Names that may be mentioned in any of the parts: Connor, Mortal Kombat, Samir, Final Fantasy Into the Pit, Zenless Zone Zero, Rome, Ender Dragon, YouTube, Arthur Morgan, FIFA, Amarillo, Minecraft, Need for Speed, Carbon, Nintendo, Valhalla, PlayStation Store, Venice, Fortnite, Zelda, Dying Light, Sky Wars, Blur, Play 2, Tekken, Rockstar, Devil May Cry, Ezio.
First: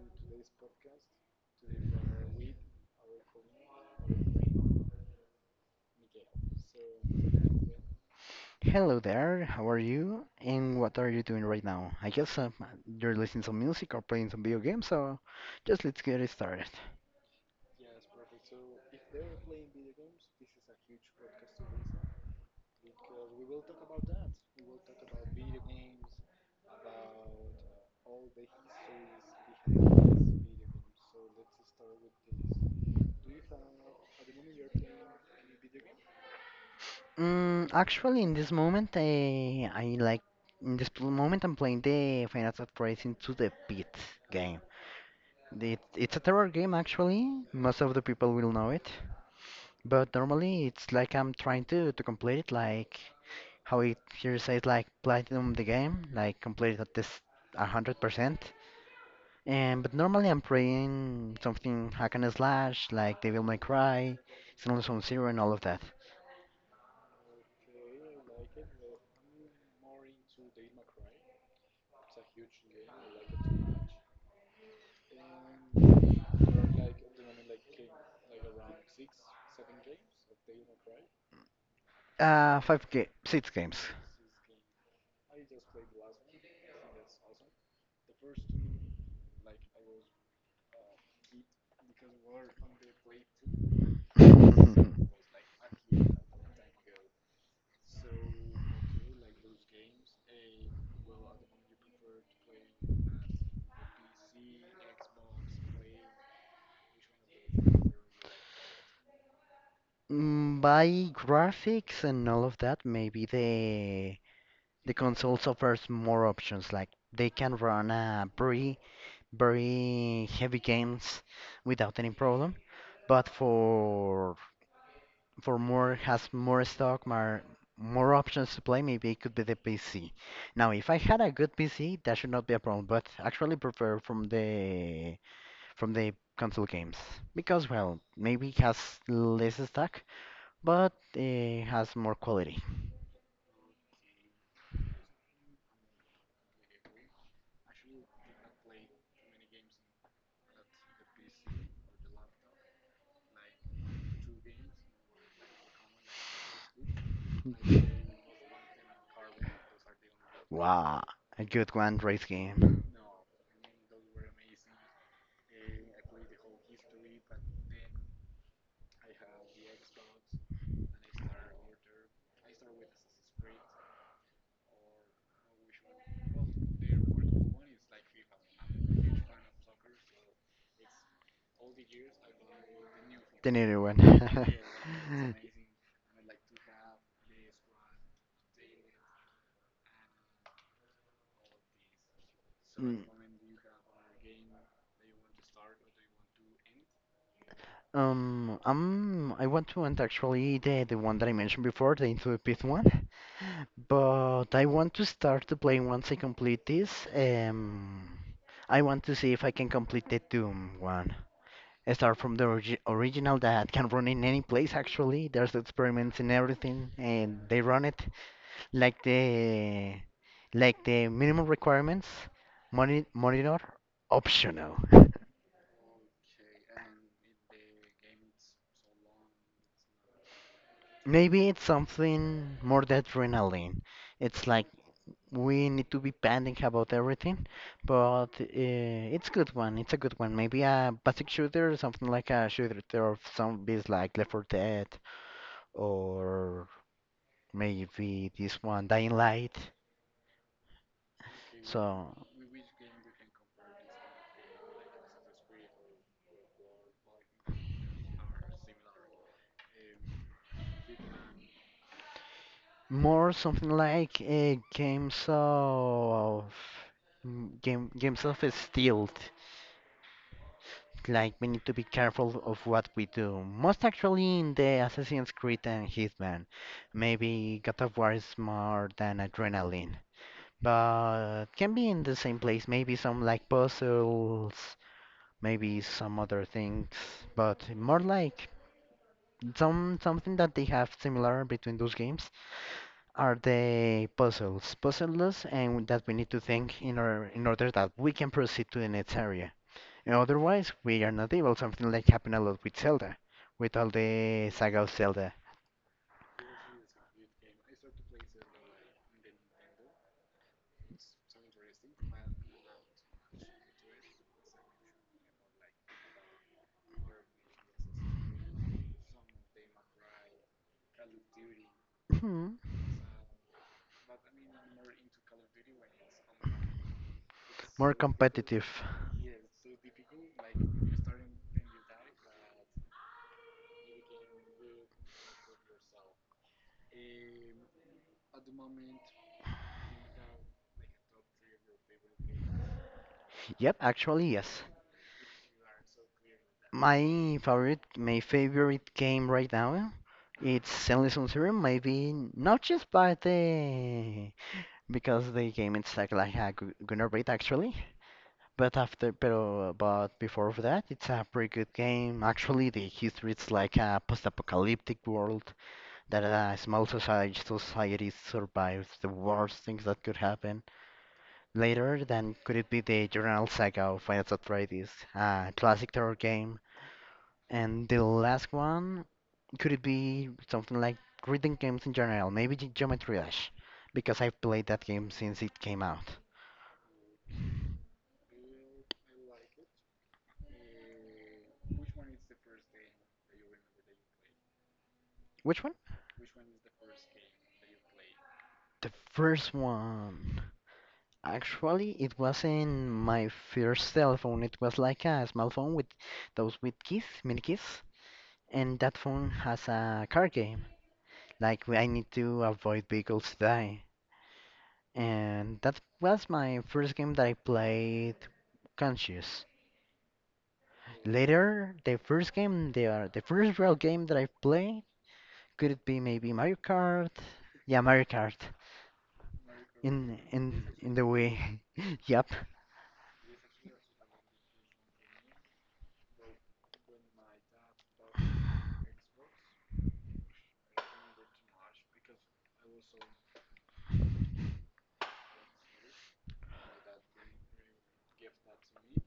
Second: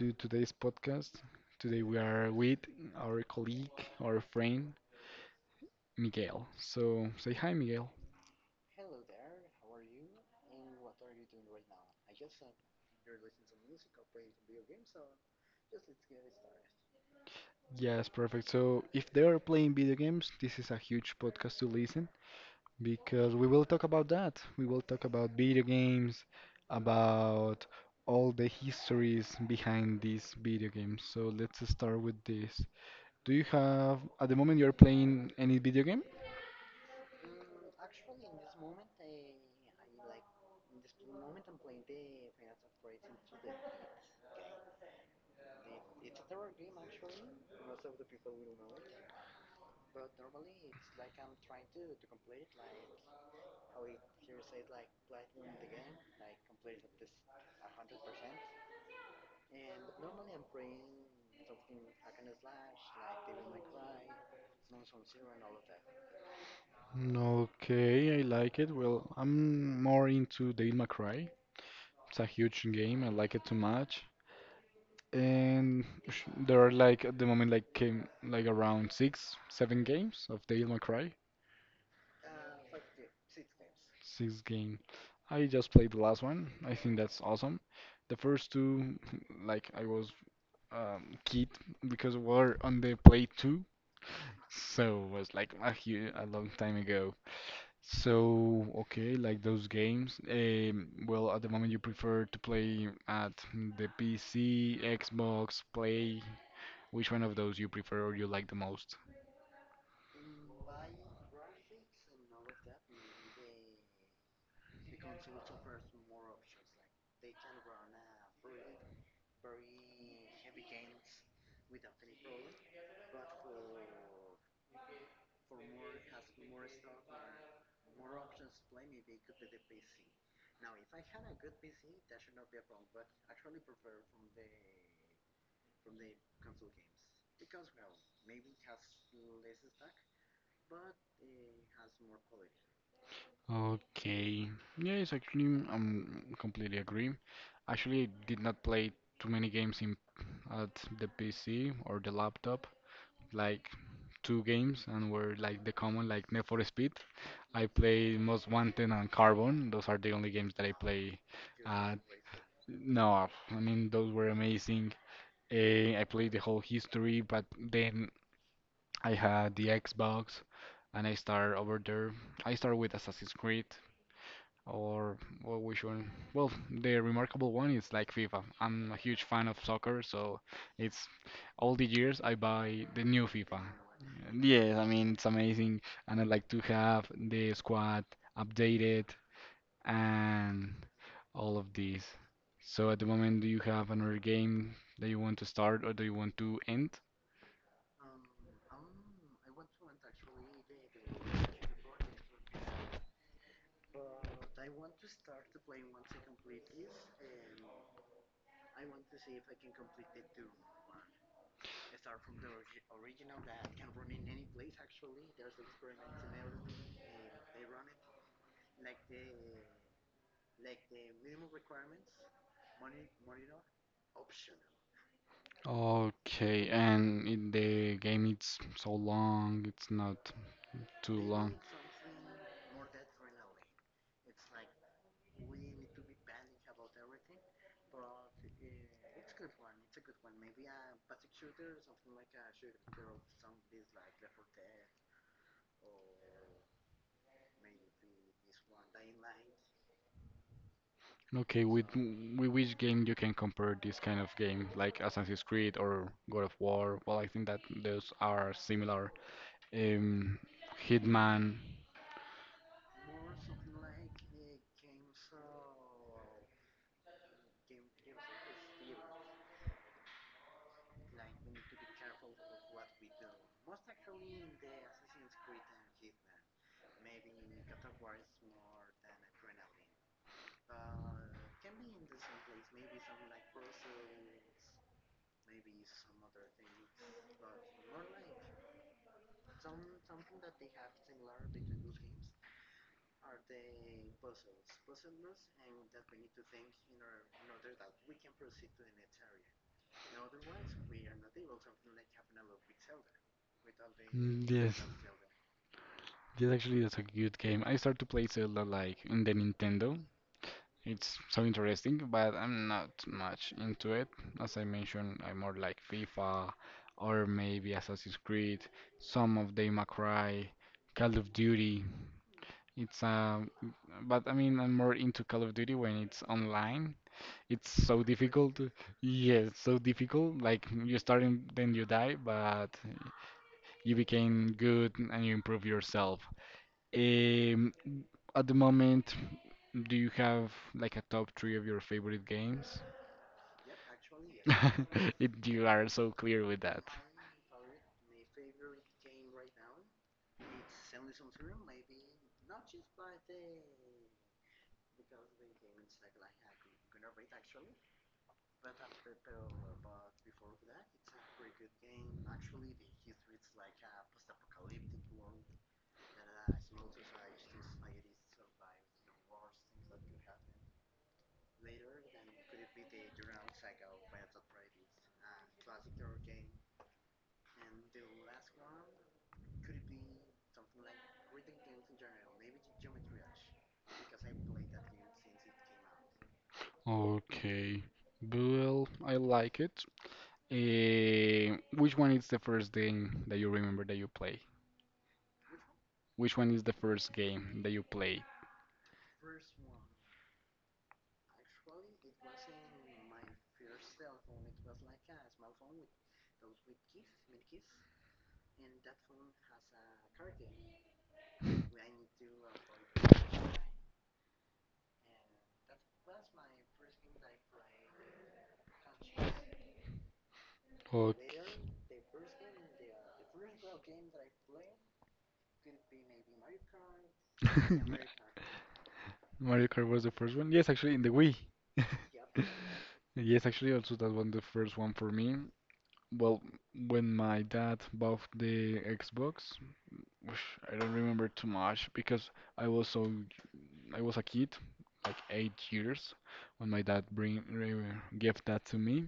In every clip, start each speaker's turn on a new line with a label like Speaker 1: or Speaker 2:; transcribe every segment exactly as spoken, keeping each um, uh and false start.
Speaker 1: to today's podcast. Today we are with our colleague, our friend Miguel. So say hi Miguel.
Speaker 2: Hello there, how are you? And what are you doing right now? I guess uh, you're listening to music or playing some video games, so just let's get it started.
Speaker 1: Yes, perfect. So if they are playing video games, this is a huge podcast to listen because we will talk about that. We will talk about video games, about all the histories behind these video games. So let's start with this. Do you have, at the moment, you're playing any video game?
Speaker 2: Mm, actually, in this moment, I, I like, in this pl- moment, I'm playing the Final Fantasy Into the Pit game. It, it's a terror game, actually. Most of the people will know it. But normally, it's like I'm trying to, to complete it, like how it here says, like platinum the game, like complete at this one hundred percent. And but normally I'm playing something hack and slash like Devil May Cry, Xenoblade Zone Zero, and all of that.
Speaker 1: Okay, I like it. Well, I'm more into Devil May Cry. It's a huge game. I like it too much. And sh- there are like at the moment like came like around six, seven games of Devil May Cry.
Speaker 2: Uh, five ga- six games.
Speaker 1: Six game. I just played the last one. I think that's awesome. The first two, like I was um, kid because we were on the Play two, so it was like a, hu- a long time ago. So, okay, like those games. Um, well, at the moment you prefer to play at the P C, Xbox, Play. Which one of those you prefer or you like the most?
Speaker 2: Mm, By graphics and all of that, maybe the the console offers more options. Like they can run uh, very very heavy games without any problem. But for for more has more stock, more more options to play. Maybe it could be the P C. Now, if I had a good P C, that should not be a problem. But actually, prefer from the from the console games because well, maybe it has less stock, but it has more quality.
Speaker 1: Okay. Yes, actually, I'm completely agree. Actually, I did not play too many games in at the P C or the laptop. Like two games and were like the common like Need for Speed. I play Most Wanted and Carbon. Those are the only games that I
Speaker 2: Wow,
Speaker 1: play.
Speaker 2: a good
Speaker 1: Uh,
Speaker 2: one, race game.
Speaker 1: no, I mean those were amazing. Eh, I played the whole history, but then I had the Xbox and I started over there. I started with Assassin's Creed. Or well, which one? Well, the remarkable one is like FIFA. I'm a huge fan of soccer, so it's all the years I buy the new
Speaker 2: The
Speaker 1: FIFA.
Speaker 2: new one.
Speaker 1: Yes, I mean it's amazing, and I like to have the squad updated and all of these. So at
Speaker 2: Mm.
Speaker 1: the moment, do you have another game that you want to start or do you want to end?
Speaker 2: Um, I'm, I want to end actually the, the one that I mentioned before, the Into the Pit one, but I want to start to play once I complete this. Um, I want to see if I can complete the Doom one. I start from the origi original that can run in any place actually. There's experiments and everything, and they run it like the like the minimum requirements, moni monitor optional.
Speaker 1: Okay, and it, the game it's so long, it's not too
Speaker 2: Maybe
Speaker 1: long.
Speaker 2: it's something more than adrenaline. It's like we need to be panic about everything, but uh, it's good one. It's a good one. Maybe a basic shooter, something like a shooter of zombies like Left four Dead, or maybe this one Dying Light.
Speaker 1: Okay, with
Speaker 2: So
Speaker 1: m- with which game you can compare this kind of game, like Assassin's Creed or God of War? Well, I think that those are similar. Um, Hitman.
Speaker 2: more something like uh, games of mm, game games of steel. Like we need to be careful of what we do. Most actually in the Assassin's Creed and Hitman. Maybe God of War is more than adrenaline. But can be in the same place, maybe some like puzzles, maybe some other things, but more like some something that they have similar between those games are the puzzles. Puzzles and that we need to think in order in order that we can proceed to the next area. And otherwise, we are not able. Something like happened a lot with Zelda, with all
Speaker 1: Mm,
Speaker 2: the
Speaker 1: yes.
Speaker 2: saga of Zelda.
Speaker 1: Yes, actually, that's a good game. I started to play Zelda like in the Nintendo. It's so interesting, but I'm not much into it. As I mentioned, I'm more like FIFA or maybe Assassin's Creed, some of the May Cry, Call of Duty.
Speaker 2: Mhm.
Speaker 1: It's um, but I mean, I'm more into Call of Duty when it's online. It's
Speaker 2: More
Speaker 1: so difficult.
Speaker 2: competitive.
Speaker 1: to- Yes, so difficult. Like you start and then you die, but you became good and you improve yourself. Um, at the moment, do you have like a top three of your favorite games?
Speaker 2: Yep, actually, yes.
Speaker 1: It, you are so clear with that.
Speaker 2: My favorite, my favorite game right now, it's Zenless Zone Zero. Maybe not just by the because the game it's like like a g- gonna rate actually. But after, pero, but before of that, it's a pretty good game. Actually, the history it's like a post-apocalyptic world that a small society, society survives the worst things that could happen later, then could it be the Journal Saga of Final Atreides, a classic terror game? And the last one, could it be something like reading games in general, maybe Ge- Geometry Dash, because I've played that game since it came out.
Speaker 1: Okay. Well, I like it. Uh, which one is the first game that you remember that you play?
Speaker 2: Which one?
Speaker 1: Which one is the first game that you play?
Speaker 2: The first one. Actually, it was in my first cell phone. It was like a small phone with those with keys, mini keys, and that phone has a car game. Like I need to avoid vehicles to die. And that was my first game that I played conscious.
Speaker 1: Okay.
Speaker 2: Later, the first game, the uh, the first real game that I played, could it be maybe Mario Kart? Yeah, Mario Kart.
Speaker 1: Mario Kart was the
Speaker 2: In
Speaker 1: first
Speaker 2: in
Speaker 1: one. Yes, actually,
Speaker 2: in
Speaker 1: in
Speaker 2: the
Speaker 1: the Wii.
Speaker 2: way. Yep.
Speaker 1: Yes, actually, also that was the first one for me. Well, when my dad bought the Xbox, which I don't remember too much because I was so I was a kid, like eight years, when my dad bring re- gave that to me.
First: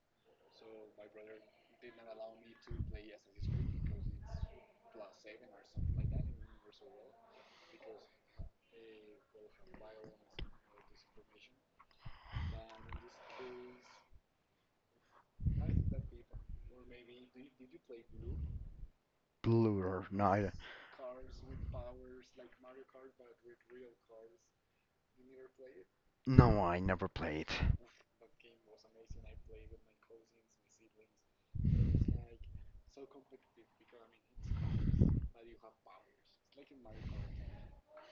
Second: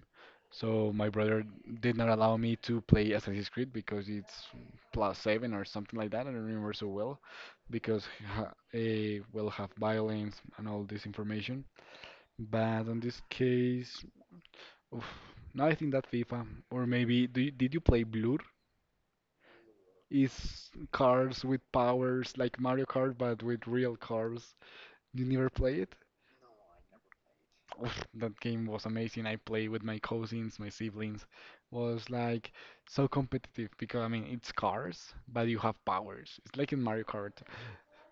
Speaker 1: So my brother did not allow me to play Assassin's Creed because it's plus seven or something like that. I don't remember so well because ha- it will have violence and all this information. But on this case, oof, now I think that FIFA or maybe do you, did you play Blur?
Speaker 2: Blur. No, I,
Speaker 1: Is cars with powers like Mario Kart but with real cars. You never play it?
Speaker 2: no, I never played.
Speaker 1: Oof, that game was amazing. I played with my cousins, my siblings. Was like so competitive because I mean it's cars, but you have powers. It's like in Mario Kart.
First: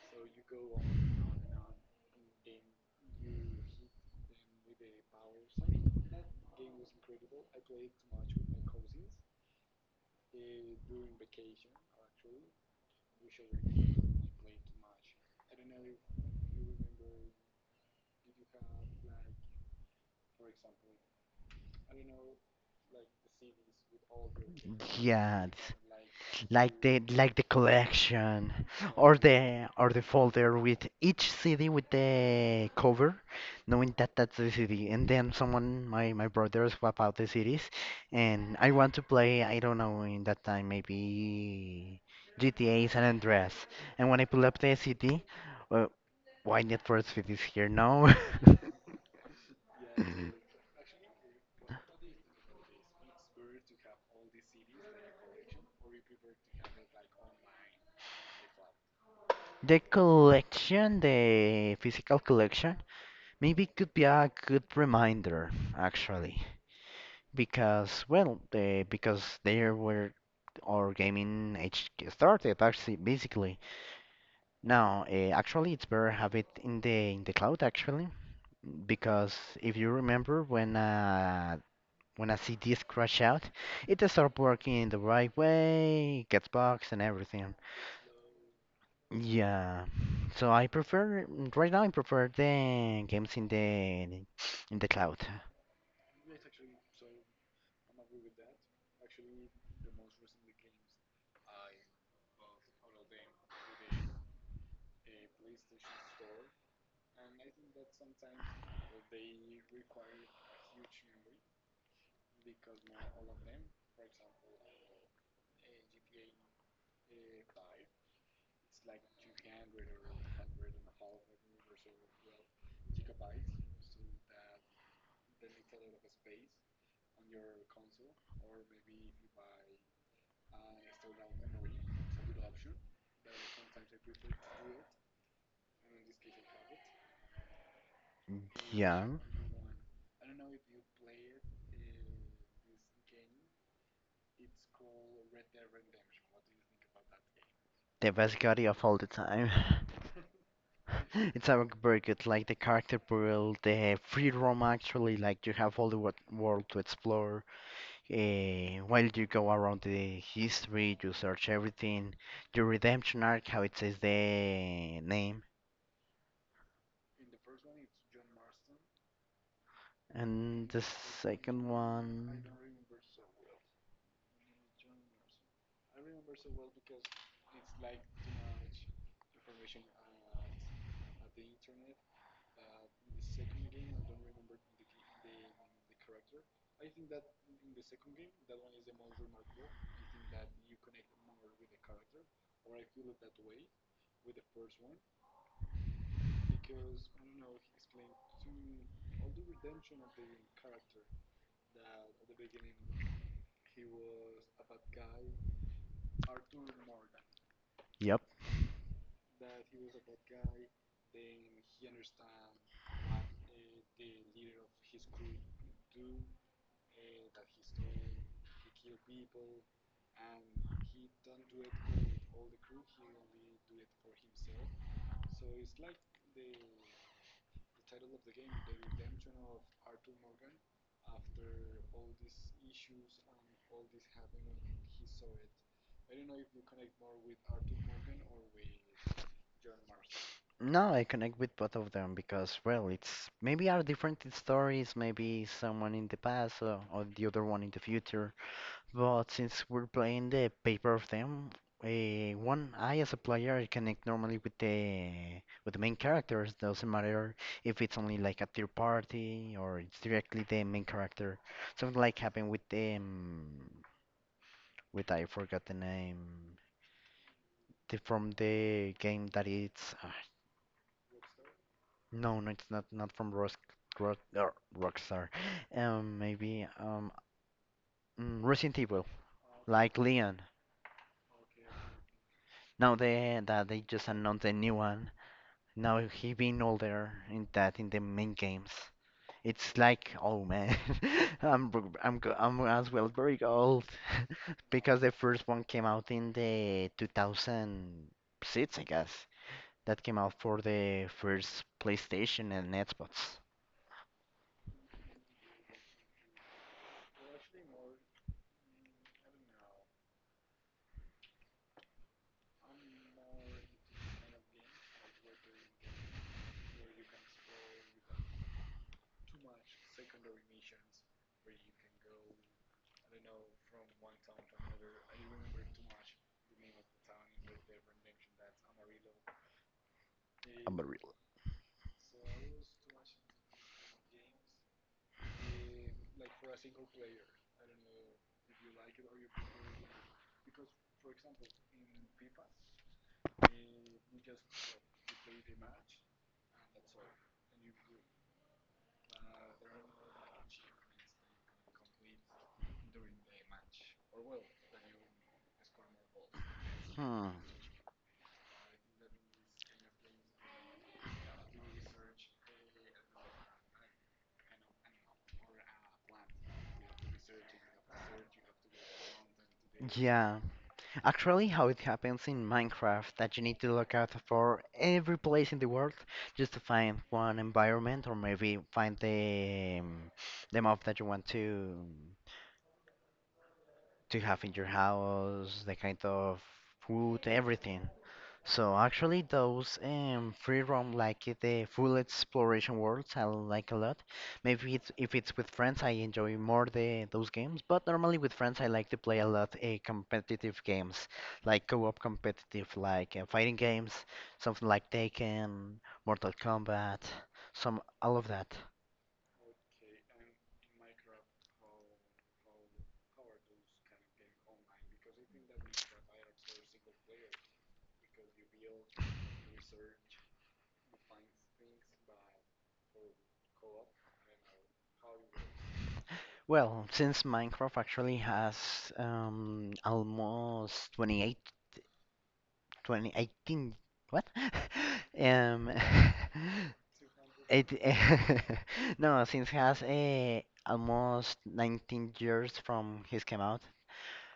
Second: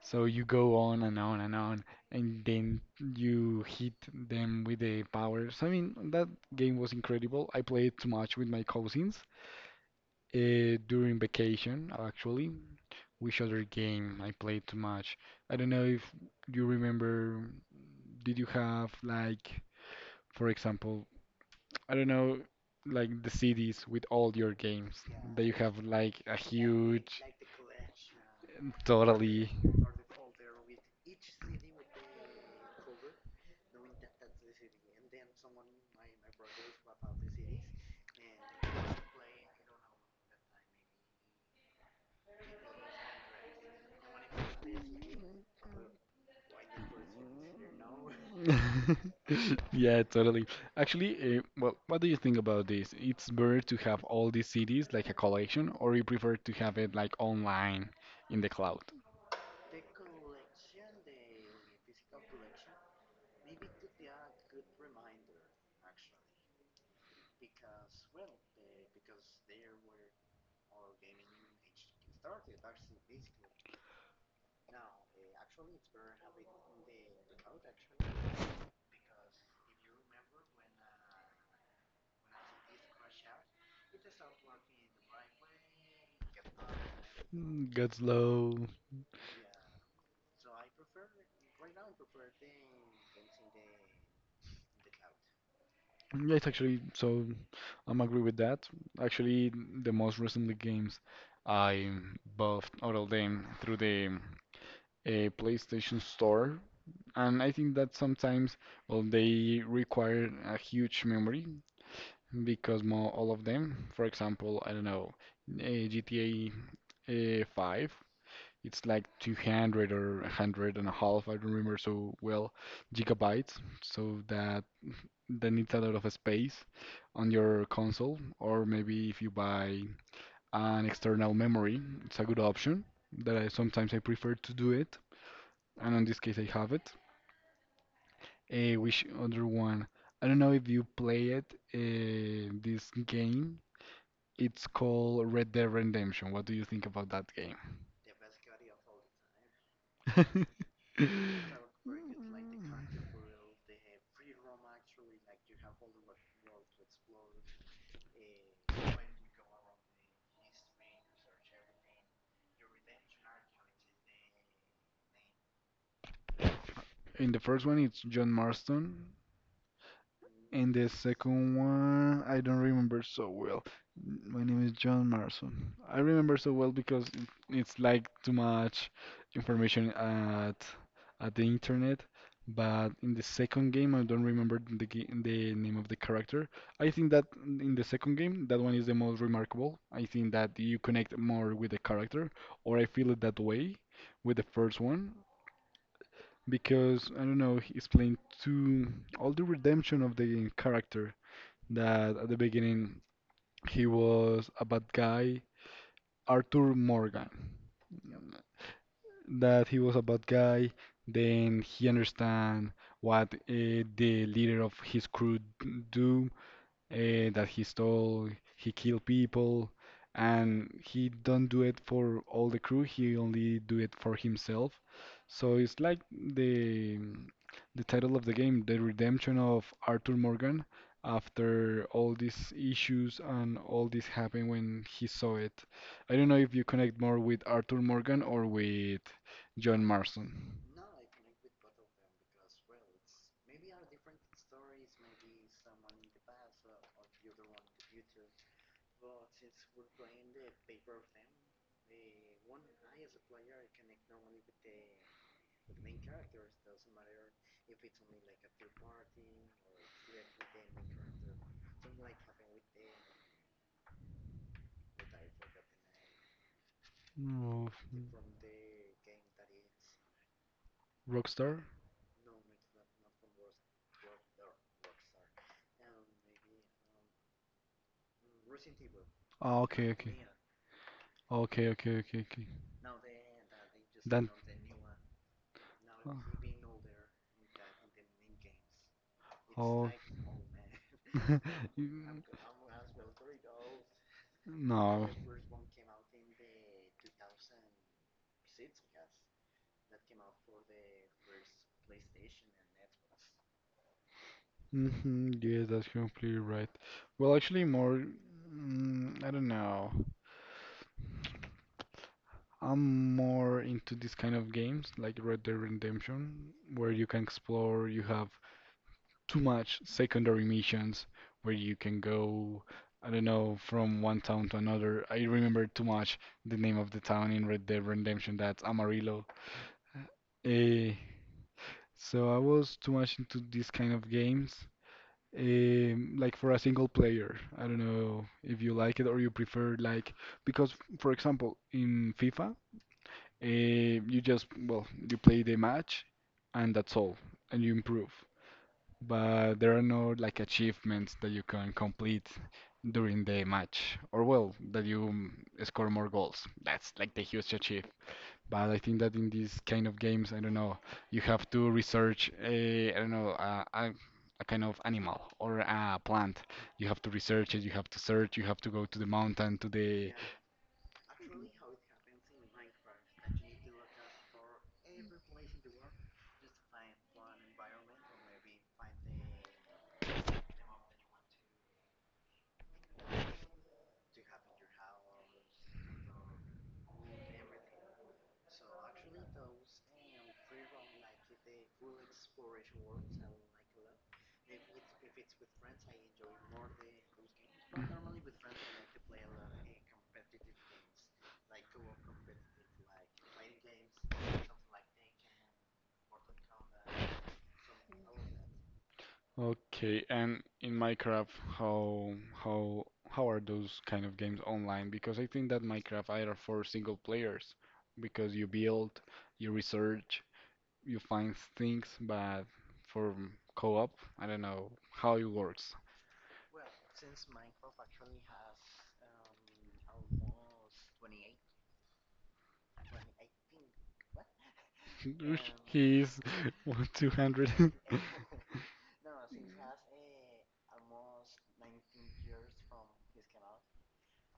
Speaker 1: So you go on and on and on, and then you hit them with the powers. I mean that game was incredible. I played too much with my cousins uh, during vacation. Actually, which other game I played too much? I don't know if you remember. Did you have like? For example, I don't know, like the C Ds with all your games that
Speaker 2: Yeah,
Speaker 1: you have like a
Speaker 2: it's like the
Speaker 1: huge,
Speaker 2: like the collection or
Speaker 1: totally.
Speaker 2: the or the folder with each C D with the cover, knowing that that's the C D. And then someone, my my brother, swap out the C Ds, and I want to play. I don't know in that time maybe G T A San Andreas. And when I pull up the C D, uh, why not for Speed is here? Now?
Speaker 1: Yeah, totally. Actually, uh, well, what do you think about this? It's better to have all these C Ds like a collection, or you prefer to have it like online in the cloud?
Speaker 2: The collection, the physical collection, maybe could be a good reminder actually, because well, the because there were our gaming age started actually basically. Now, uh, actually, it's better have it in the in the cloud actually, because if you remember when uh when a C D is crash out, it does start working in the right way, gets bugs and everything.
Speaker 1: Mm, go slow.
Speaker 2: Yeah. So I prefer right now I prefer the games in the in the cloud.
Speaker 1: Yeah, it's actually so I'm agree with that. Actually, the most recently games I bought all of them through the uh, PlayStation Store, and I think that sometimes well they require a huge memory because more all of them. For example, I don't know, uh, G T A uh, five. It's like two hundred or one hundred and a half, I don't remember so well, gigabytes. So that that needs a lot of space on your console, or maybe if you buy an external memory, it's a good option that I sometimes I prefer to do it, and in this case I have it. Eh, which
Speaker 2: Yeah.
Speaker 1: other one? I don't know if you play it. Uh, this game, it's called Red Dead Redemption. What do you think about that game?
Speaker 2: The best Gaudy of all the time. It's a very good, like the character build, the free roam actually, like you have all the wor- world to explore. Uh, while you go around the history, you search everything. Your redemption arc, how it says the name.
Speaker 1: In the first one, it's John Marston.
Speaker 2: And
Speaker 1: And
Speaker 2: the
Speaker 1: the second
Speaker 2: second
Speaker 1: one, I
Speaker 2: one.
Speaker 1: don't remember so well. My name is John Marson. I remember so well because it- it's like too much information at at the internet. But in the second game, I don't remember the ga- the name of the character. I think that in the second game, that one is the most remarkable. I think that you connect more with the character, or I feel it that way with the first one because I don't know, he's playing too all the redemption of the character that at the beginning he was a bad guy, Arthur Morgan.
Speaker 2: Yep.
Speaker 1: That he was a bad guy, then he understand what uh, the leader of his crew do, uh, that he stole, he killed people, and he don't do it for all the crew. He only do it for himself. So it's like the the title of the game, the redemption of Arthur Morgan after all these issues and all this happened when he saw it. I don't know if you connect more with Arthur Morgan or with John Marston.
Speaker 2: No, I connect with both of them because, well, it's maybe are different in stories, maybe someone in the past or, or the other one in the future. But since we're playing the paper of them, uh, one I as a player I connect normally with the with the main characters. Doesn't matter if it's only like a third party or it's directly the main character. Something like happened with the um, with I forgot the name
Speaker 1: No,
Speaker 2: the, from the game that it's. uh,
Speaker 1: Rockstar?
Speaker 2: No, no, it's not not from Rock, Rock, er, Rockstar. Um, maybe um mm, Resident Evil,
Speaker 1: Ah, okay,
Speaker 2: like
Speaker 1: okay.
Speaker 2: Leon.
Speaker 1: Okay, okay, okay, okay.
Speaker 2: Now they that they just
Speaker 1: Then-
Speaker 2: announced a new one. Now
Speaker 1: Oh.
Speaker 2: he being older in that in the main games.
Speaker 1: It's
Speaker 2: It's
Speaker 1: oh.
Speaker 2: like, oh man, I'm br- I'm
Speaker 1: I'm you-
Speaker 2: go- I'm as well very old because
Speaker 1: No.
Speaker 2: the first one came out in the two thousand six, I guess. That came out for the first PlayStation and Xbox.
Speaker 1: And hmm, yeah, that's completely right. Well, actually, more, mm, I don't know. I'm more into this kind of games like Red Dead Redemption, where you can explore, you have too much secondary missions where you can go, I don't know, from one town to another. I remember too much the name of the town in Red Dead Redemption, that's Amarillo.
Speaker 2: I'm a
Speaker 1: Eh,
Speaker 2: real.
Speaker 1: so I was too much into these kind of games. Um, like for a single player, I don't know if you like it or you prefer like because, for example, in FIFA, uh, you just well you play the match and that's all, and you improve. But there are no like achievements that you can complete during the match, or well, that you mm, score more goals. That's like the
Speaker 2: Hmm.
Speaker 1: huge achievement. But I think that in these kind of games, I don't know, you have to research a, I don't know, a, a, a kind of animal or a plant. You have to research it, you have to search, you have to go to the mountain, to the
Speaker 2: Yeah, actually, how it happens in Minecraft that you need to look out for every place in the world just to find one environment or maybe find the um, the mob that you want to to have in your house, the kind of food, everything. So actually, those um, free roam like it, the full exploration worlds, I like a lot. Maybe it's, if it's with friends, I enjoy more the those games. But normally with friends, I like to play a lot uh, competitive games, like co-op competitive, like uh, fighting games, something like Taken, Mortal Kombat, some all of that.
Speaker 1: okay, and in Minecraft, how how how are those kind of games online? Because I think that Minecraft either for single players, because you build, you research, you find things, but for co-op, I don't know how it works.
Speaker 2: Well, since Minecraft actually has um, almost twenty-eight, twenty, eighteen, what?
Speaker 1: Oosh,
Speaker 2: um,
Speaker 1: he is two hundred.
Speaker 2: It, no, since has uh, almost nineteen years from his came out.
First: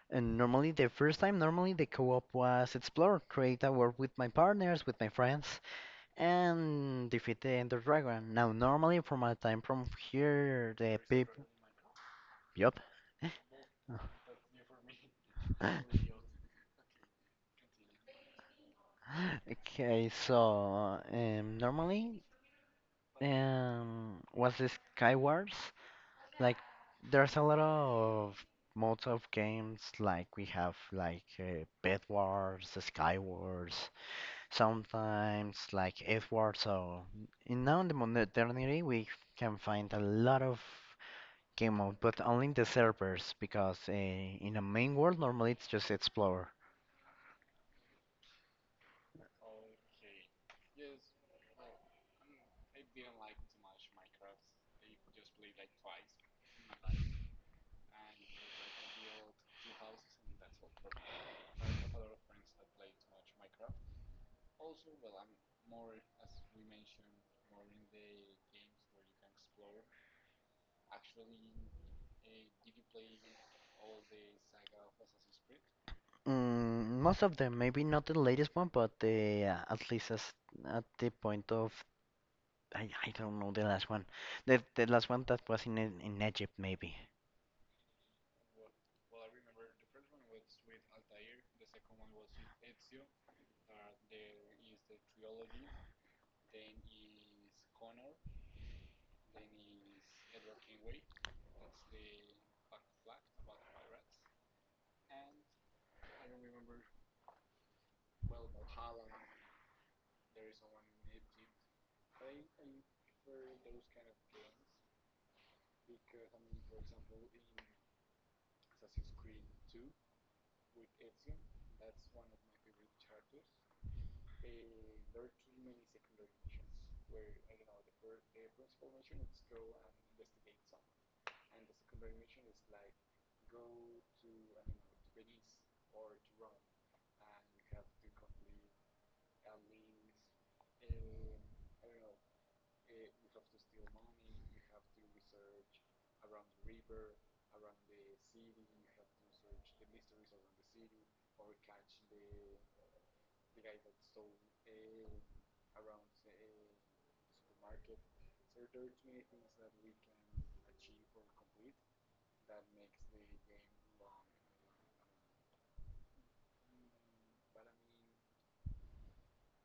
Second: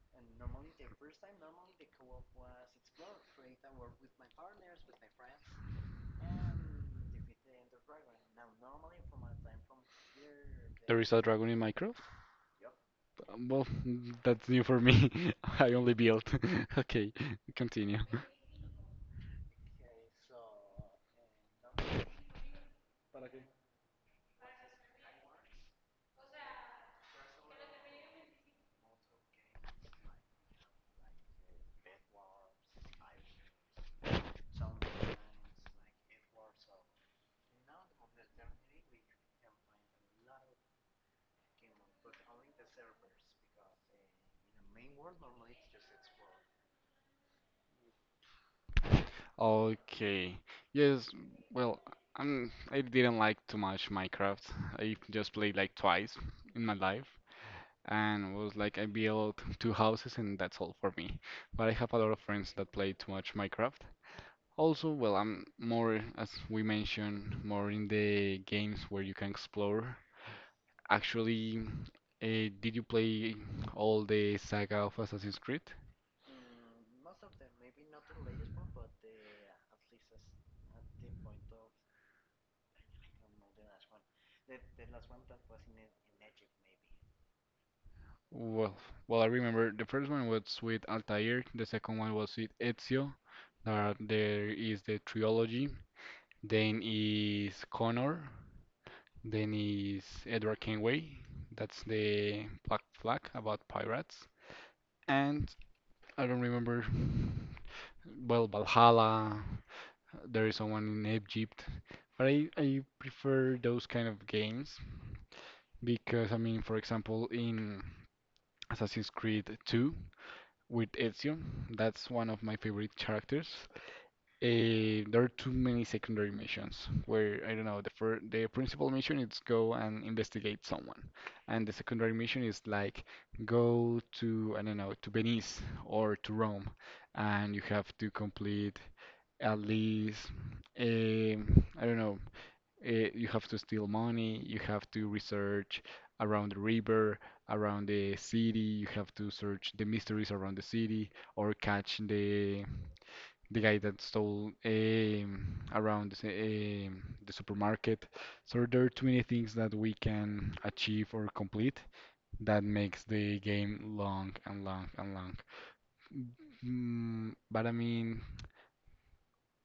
Speaker 2: And normally, the first time, normally the co-op was explore, create a world with my partners, with my friends, and defeat the Ender Dragon. Now, normally from my time from here, the
Speaker 1: There is a
Speaker 2: people.
Speaker 1: dragon in Minecraft?
Speaker 2: Yup.
Speaker 1: Um, Well, that's new for me. I only built. Okay, continue.
Speaker 2: Okay, so um, normally um, was the Skywars. Like there's a lot of modes of games like we have like uh, Bed Wars, Sky Wars, sometimes like Earth Wars. So in now in the modernity we can find a lot of game mode, but only in the servers because uh, in the main world normally it's just Explorer.
Speaker 1: Okay. Yes, well, I'm, I didn't like too much Minecraft. I just played like twice in my life and was like I built two houses and that's all for me. But I have a lot of friends that play too much Minecraft. Also, well, I'm more, as we mentioned, more in the games where you can explore actually, uh, did you play all the saga of Assassin's Creed?
Speaker 2: Mm, most of them, maybe not the latest one, but uh, at least as, at the point of I, I don't know the last one. The the last one that was in E- in Egypt maybe.
Speaker 1: Well, well, I remember the first one was with Altair, the second one was with Ezio. Uh, there is the trilogy. Then is Connor. Then is Edward Kenway. That's the Black Flag about pirates. And I don't remember. Well, Valhalla. There is someone in Egypt. But I, I prefer those kind of games because, I mean, for example, in Assassin's Creed two with Ezio, that's one of my favorite characters. Eh, there are too many secondary missions where, I don't know, the fir the principal mission is go and investigate someone. And the secondary mission is like go to, I don't know, to Venice or to Rome. And you have to complete at least, eh, I don't know, uh, you have to steal money, you have to research around the river, around the city. You have to search the mysteries around the city or catch the the guy that stole um, around the, s- um, the supermarket. So there are too many things that we can achieve or complete that makes the game long and long and long. Mm, but I mean,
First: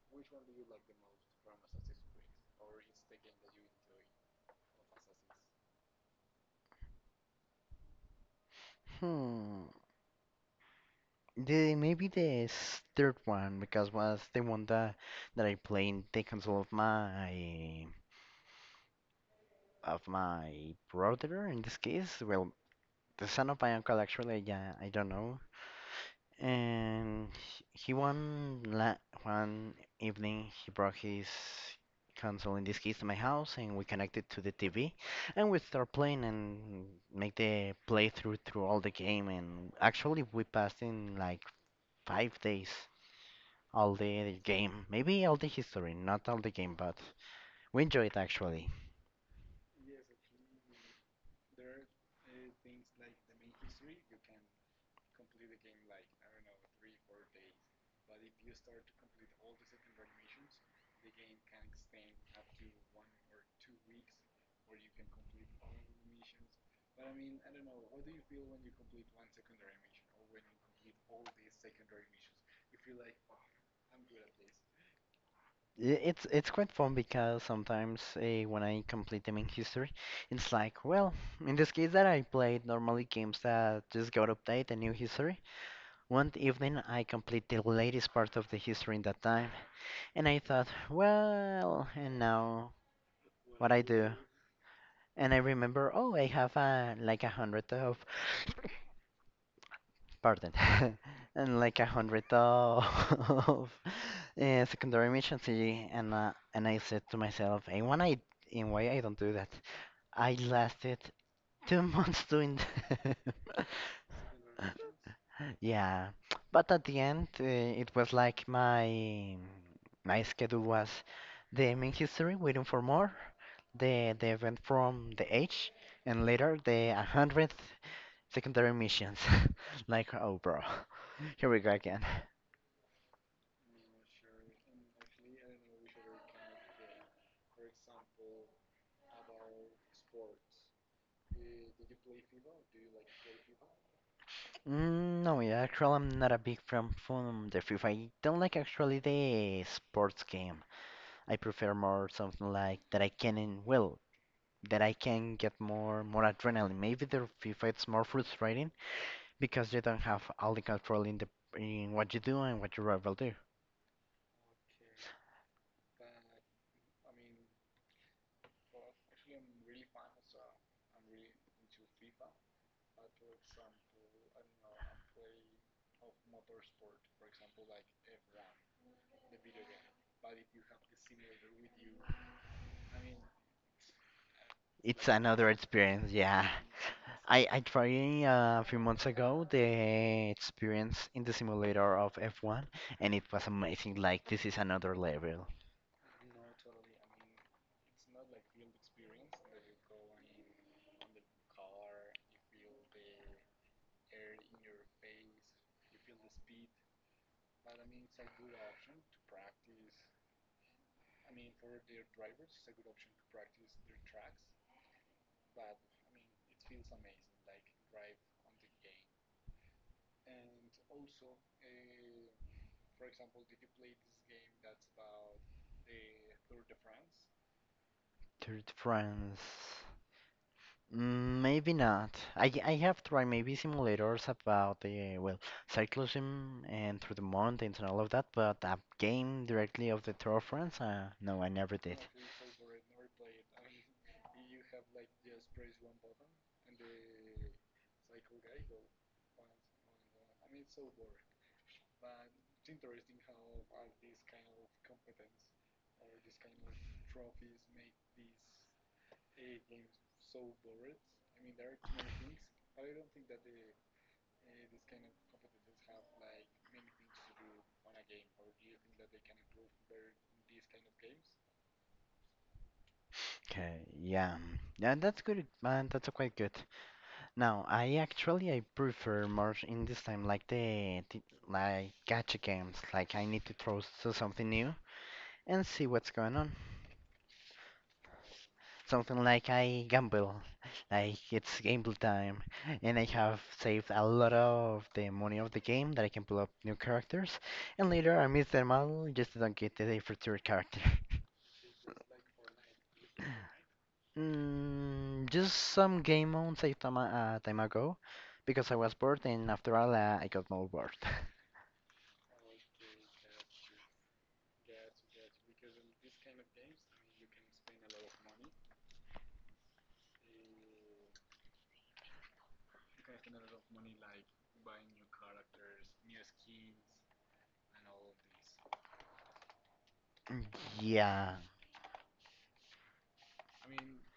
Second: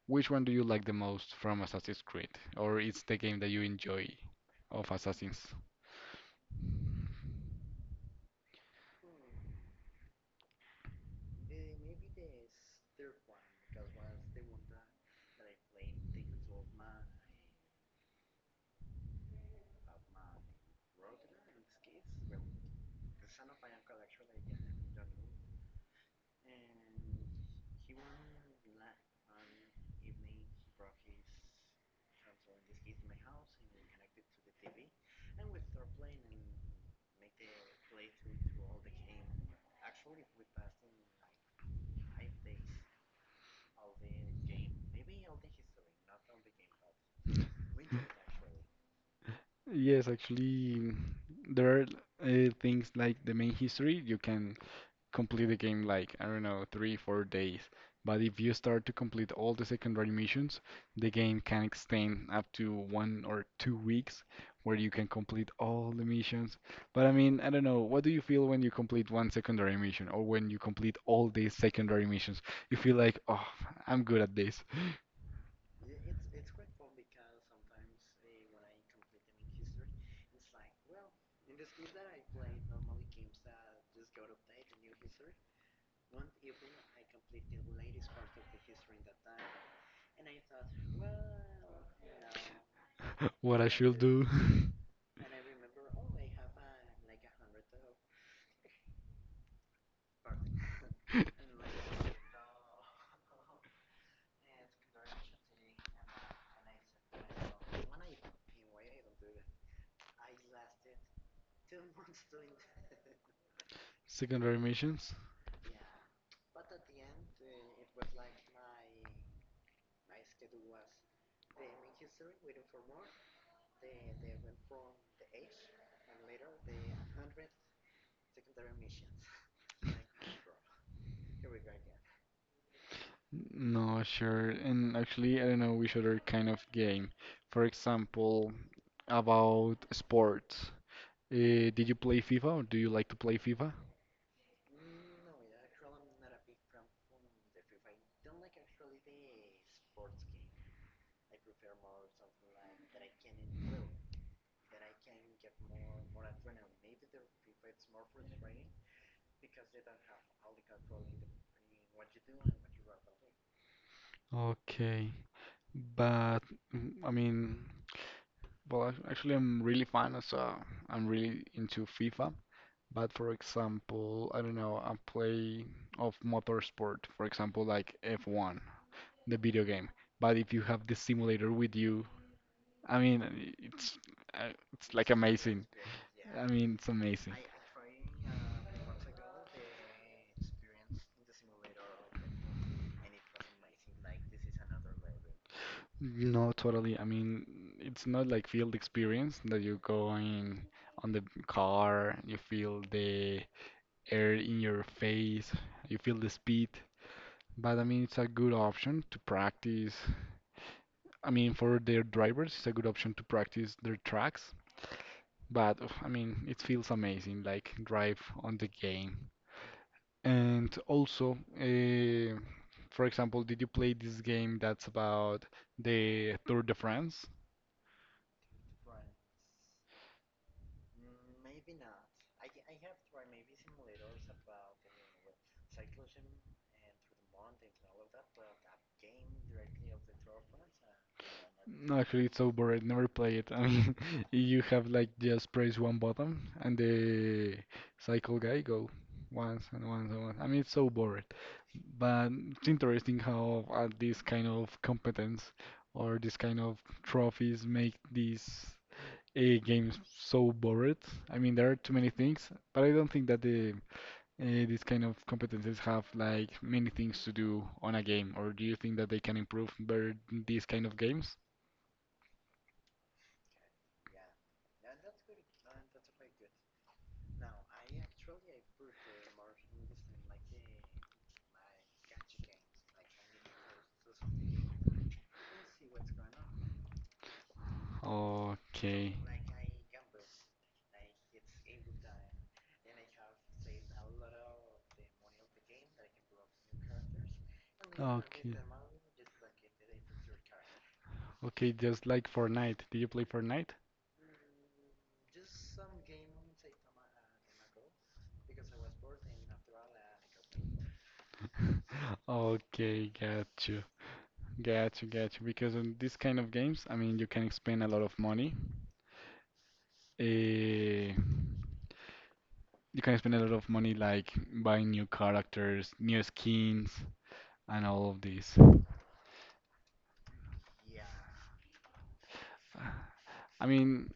Speaker 1: which one do you like the most from Assassin's Creed? Or it's the game that you enjoy of Assassin's?
Speaker 2: Hmm. The maybe the s- third one because was the one that that I played in the console of my of my brother in this case. Well, the son of my uncle actually. Yeah, I don't know. And he one la one evening he brought his console in this case to my house and we connected to the T V and we start playing and make the playthrough through all the game and actually we passed in like five days all the game maybe all the history not all the game but we enjoy it actually.
Speaker 1: Yes, actually, mm, there are uh, things like the main history. You can complete the game like, I don't know, three, four days. But if you start to complete all the secondary missions, the game can extend up to one or two weeks where you can complete all the missions. But I mean, I don't know, what do you feel when you complete one secondary mission or when you complete all these secondary missions? You feel like, oh, I'm good at this.
Speaker 2: I- It's it's quite fun because sometimes uh, when I complete them in history, it's like, well, in this case that I played normally games that just got update a new history. One evening I complete the latest part of the history in that time, and I thought, well, and now
Speaker 1: What I
Speaker 2: what I
Speaker 1: should
Speaker 2: do?
Speaker 1: do?
Speaker 2: And I remember, oh, I have uh, like a hundred of pardon, and like a hundred of uh, secondary missions, y- and uh, and I said to myself, "Hey, when I in why I don't do that? I lasted two months doing that."
Speaker 1: Secondary missions?
Speaker 2: Yeah, but at the end, uh, it was like my my schedule was the main history, waiting for more, the the event from the age, and later the hundredth secondary missions. Like, oh, bro. Here we go again.
Speaker 1: No, sure. And actually, I don't know which other kind of game. For example, about sports. Uh, did you play FIFA or do you like to play FIFA?
Speaker 2: Mm, no, yeah, actually, I'm not a big fan from the FIFA. I don't like actually the sports game. I prefer more something like that I can, in- well, that I can get more more adrenaline. Maybe the FIFA it's more frustrating because you don't have all the control in the in what you do and what your rival do.
Speaker 1: Okay. But mm, I mean, well, ac- actually, I'm really fan of, uh, I'm really into FIFA. But for example, I don't know, I play of motorsport, for example, like F one, the video game. But if you have the simulator with you, I mean, it's uh, it's
Speaker 2: It's
Speaker 1: like
Speaker 2: another
Speaker 1: amazing.
Speaker 2: experience,
Speaker 1: I
Speaker 2: yeah.
Speaker 1: mean, it's amazing.
Speaker 2: I I tried uh, a few months ago the experience in the simulator of F one, and it was amazing. Like this is another level.
Speaker 1: No, totally. I mean, it's not like field experience that you're going on the car, you feel the air in your face, you feel the speed. But I mean, it's a good option to practice. I mean, for their drivers, it's a good option to practice their tracks. But ugh, I mean, it feels amazing, like drive on the game. And also, uh, for example, did you play this game that's about the Tour de France?
Speaker 2: Tour de France. Mm, Maybe not. I I have tried maybe simulators about the well cyclism and through the mountains and all of that, but a game directly of the Tour of France, uh, no, I never
Speaker 1: No,
Speaker 2: did.
Speaker 1: actually, it's so boring. Never play it. I mean, you have like just press one button and the cycle guy go once and once and once. I mean, it's so boring. But it's interesting how uh, this kind of competence or this kind of trophies make this a game so bored. I mean, there are too many things, but I don't think that the uh, these kind of competencies have like many things to do on a game. Or do you think that they can improve better these kind of games?
Speaker 2: Okay, yeah, yeah, that's good. Man, that's quite good. No, I actually I prefer more in this time like the, the like gacha games. Like I need to throw to something new and see what's going on.
Speaker 1: Okay.
Speaker 2: Something like I gamble, like it's gamble time, and I have saved a lot of the money of the game that I can pull up new characters, and later I miss
Speaker 1: Okay.
Speaker 2: them all just don't get the future character.
Speaker 1: Okay, just like Fortnite. Do you play Fortnite?
Speaker 2: Mm, just some game modes I time a uh, time ago because I was bored and after all uh, I got more bored.
Speaker 1: Okay, got you. Got you, got you. Because in these kind of games, I mean, you can spend a lot of money. Uh, You can spend a lot of money like buying new characters, new skins, and all of this.
Speaker 2: Mm. Yeah.
Speaker 1: I mean,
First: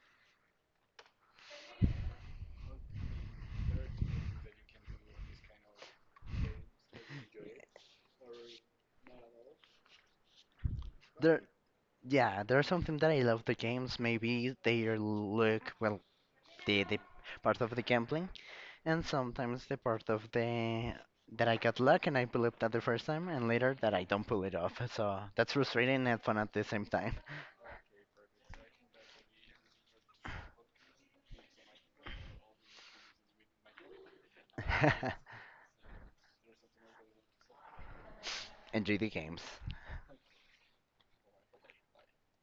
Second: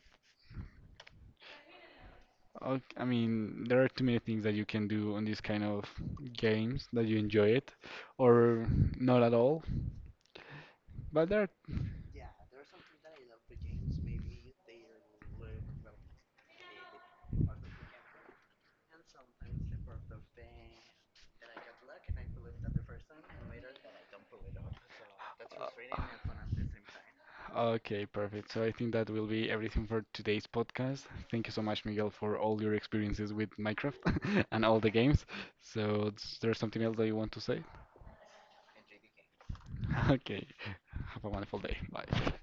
Speaker 1: ok- I mean, there are too many things that you can do on these kind of games that you enjoy it, or not at all. But
Speaker 2: There,
Speaker 1: there
Speaker 2: yeah, there's something that I love the games. Maybe they are look well, the the part of the gambling, and sometimes the part of the that I got luck and I pull it that the first time, and later that I don't pull it off. So that's
Speaker 1: Uh,
Speaker 2: frustrating and fun at the same time.
Speaker 1: okay, perfect. So I think that will be everything for today's podcast. Thank you so much, Miguel, for all your experiences with Minecraft and all the games. So, is there something else that you want to say?
Speaker 2: Enjoy the games.
Speaker 1: Okay. Have a wonderful day. Bye.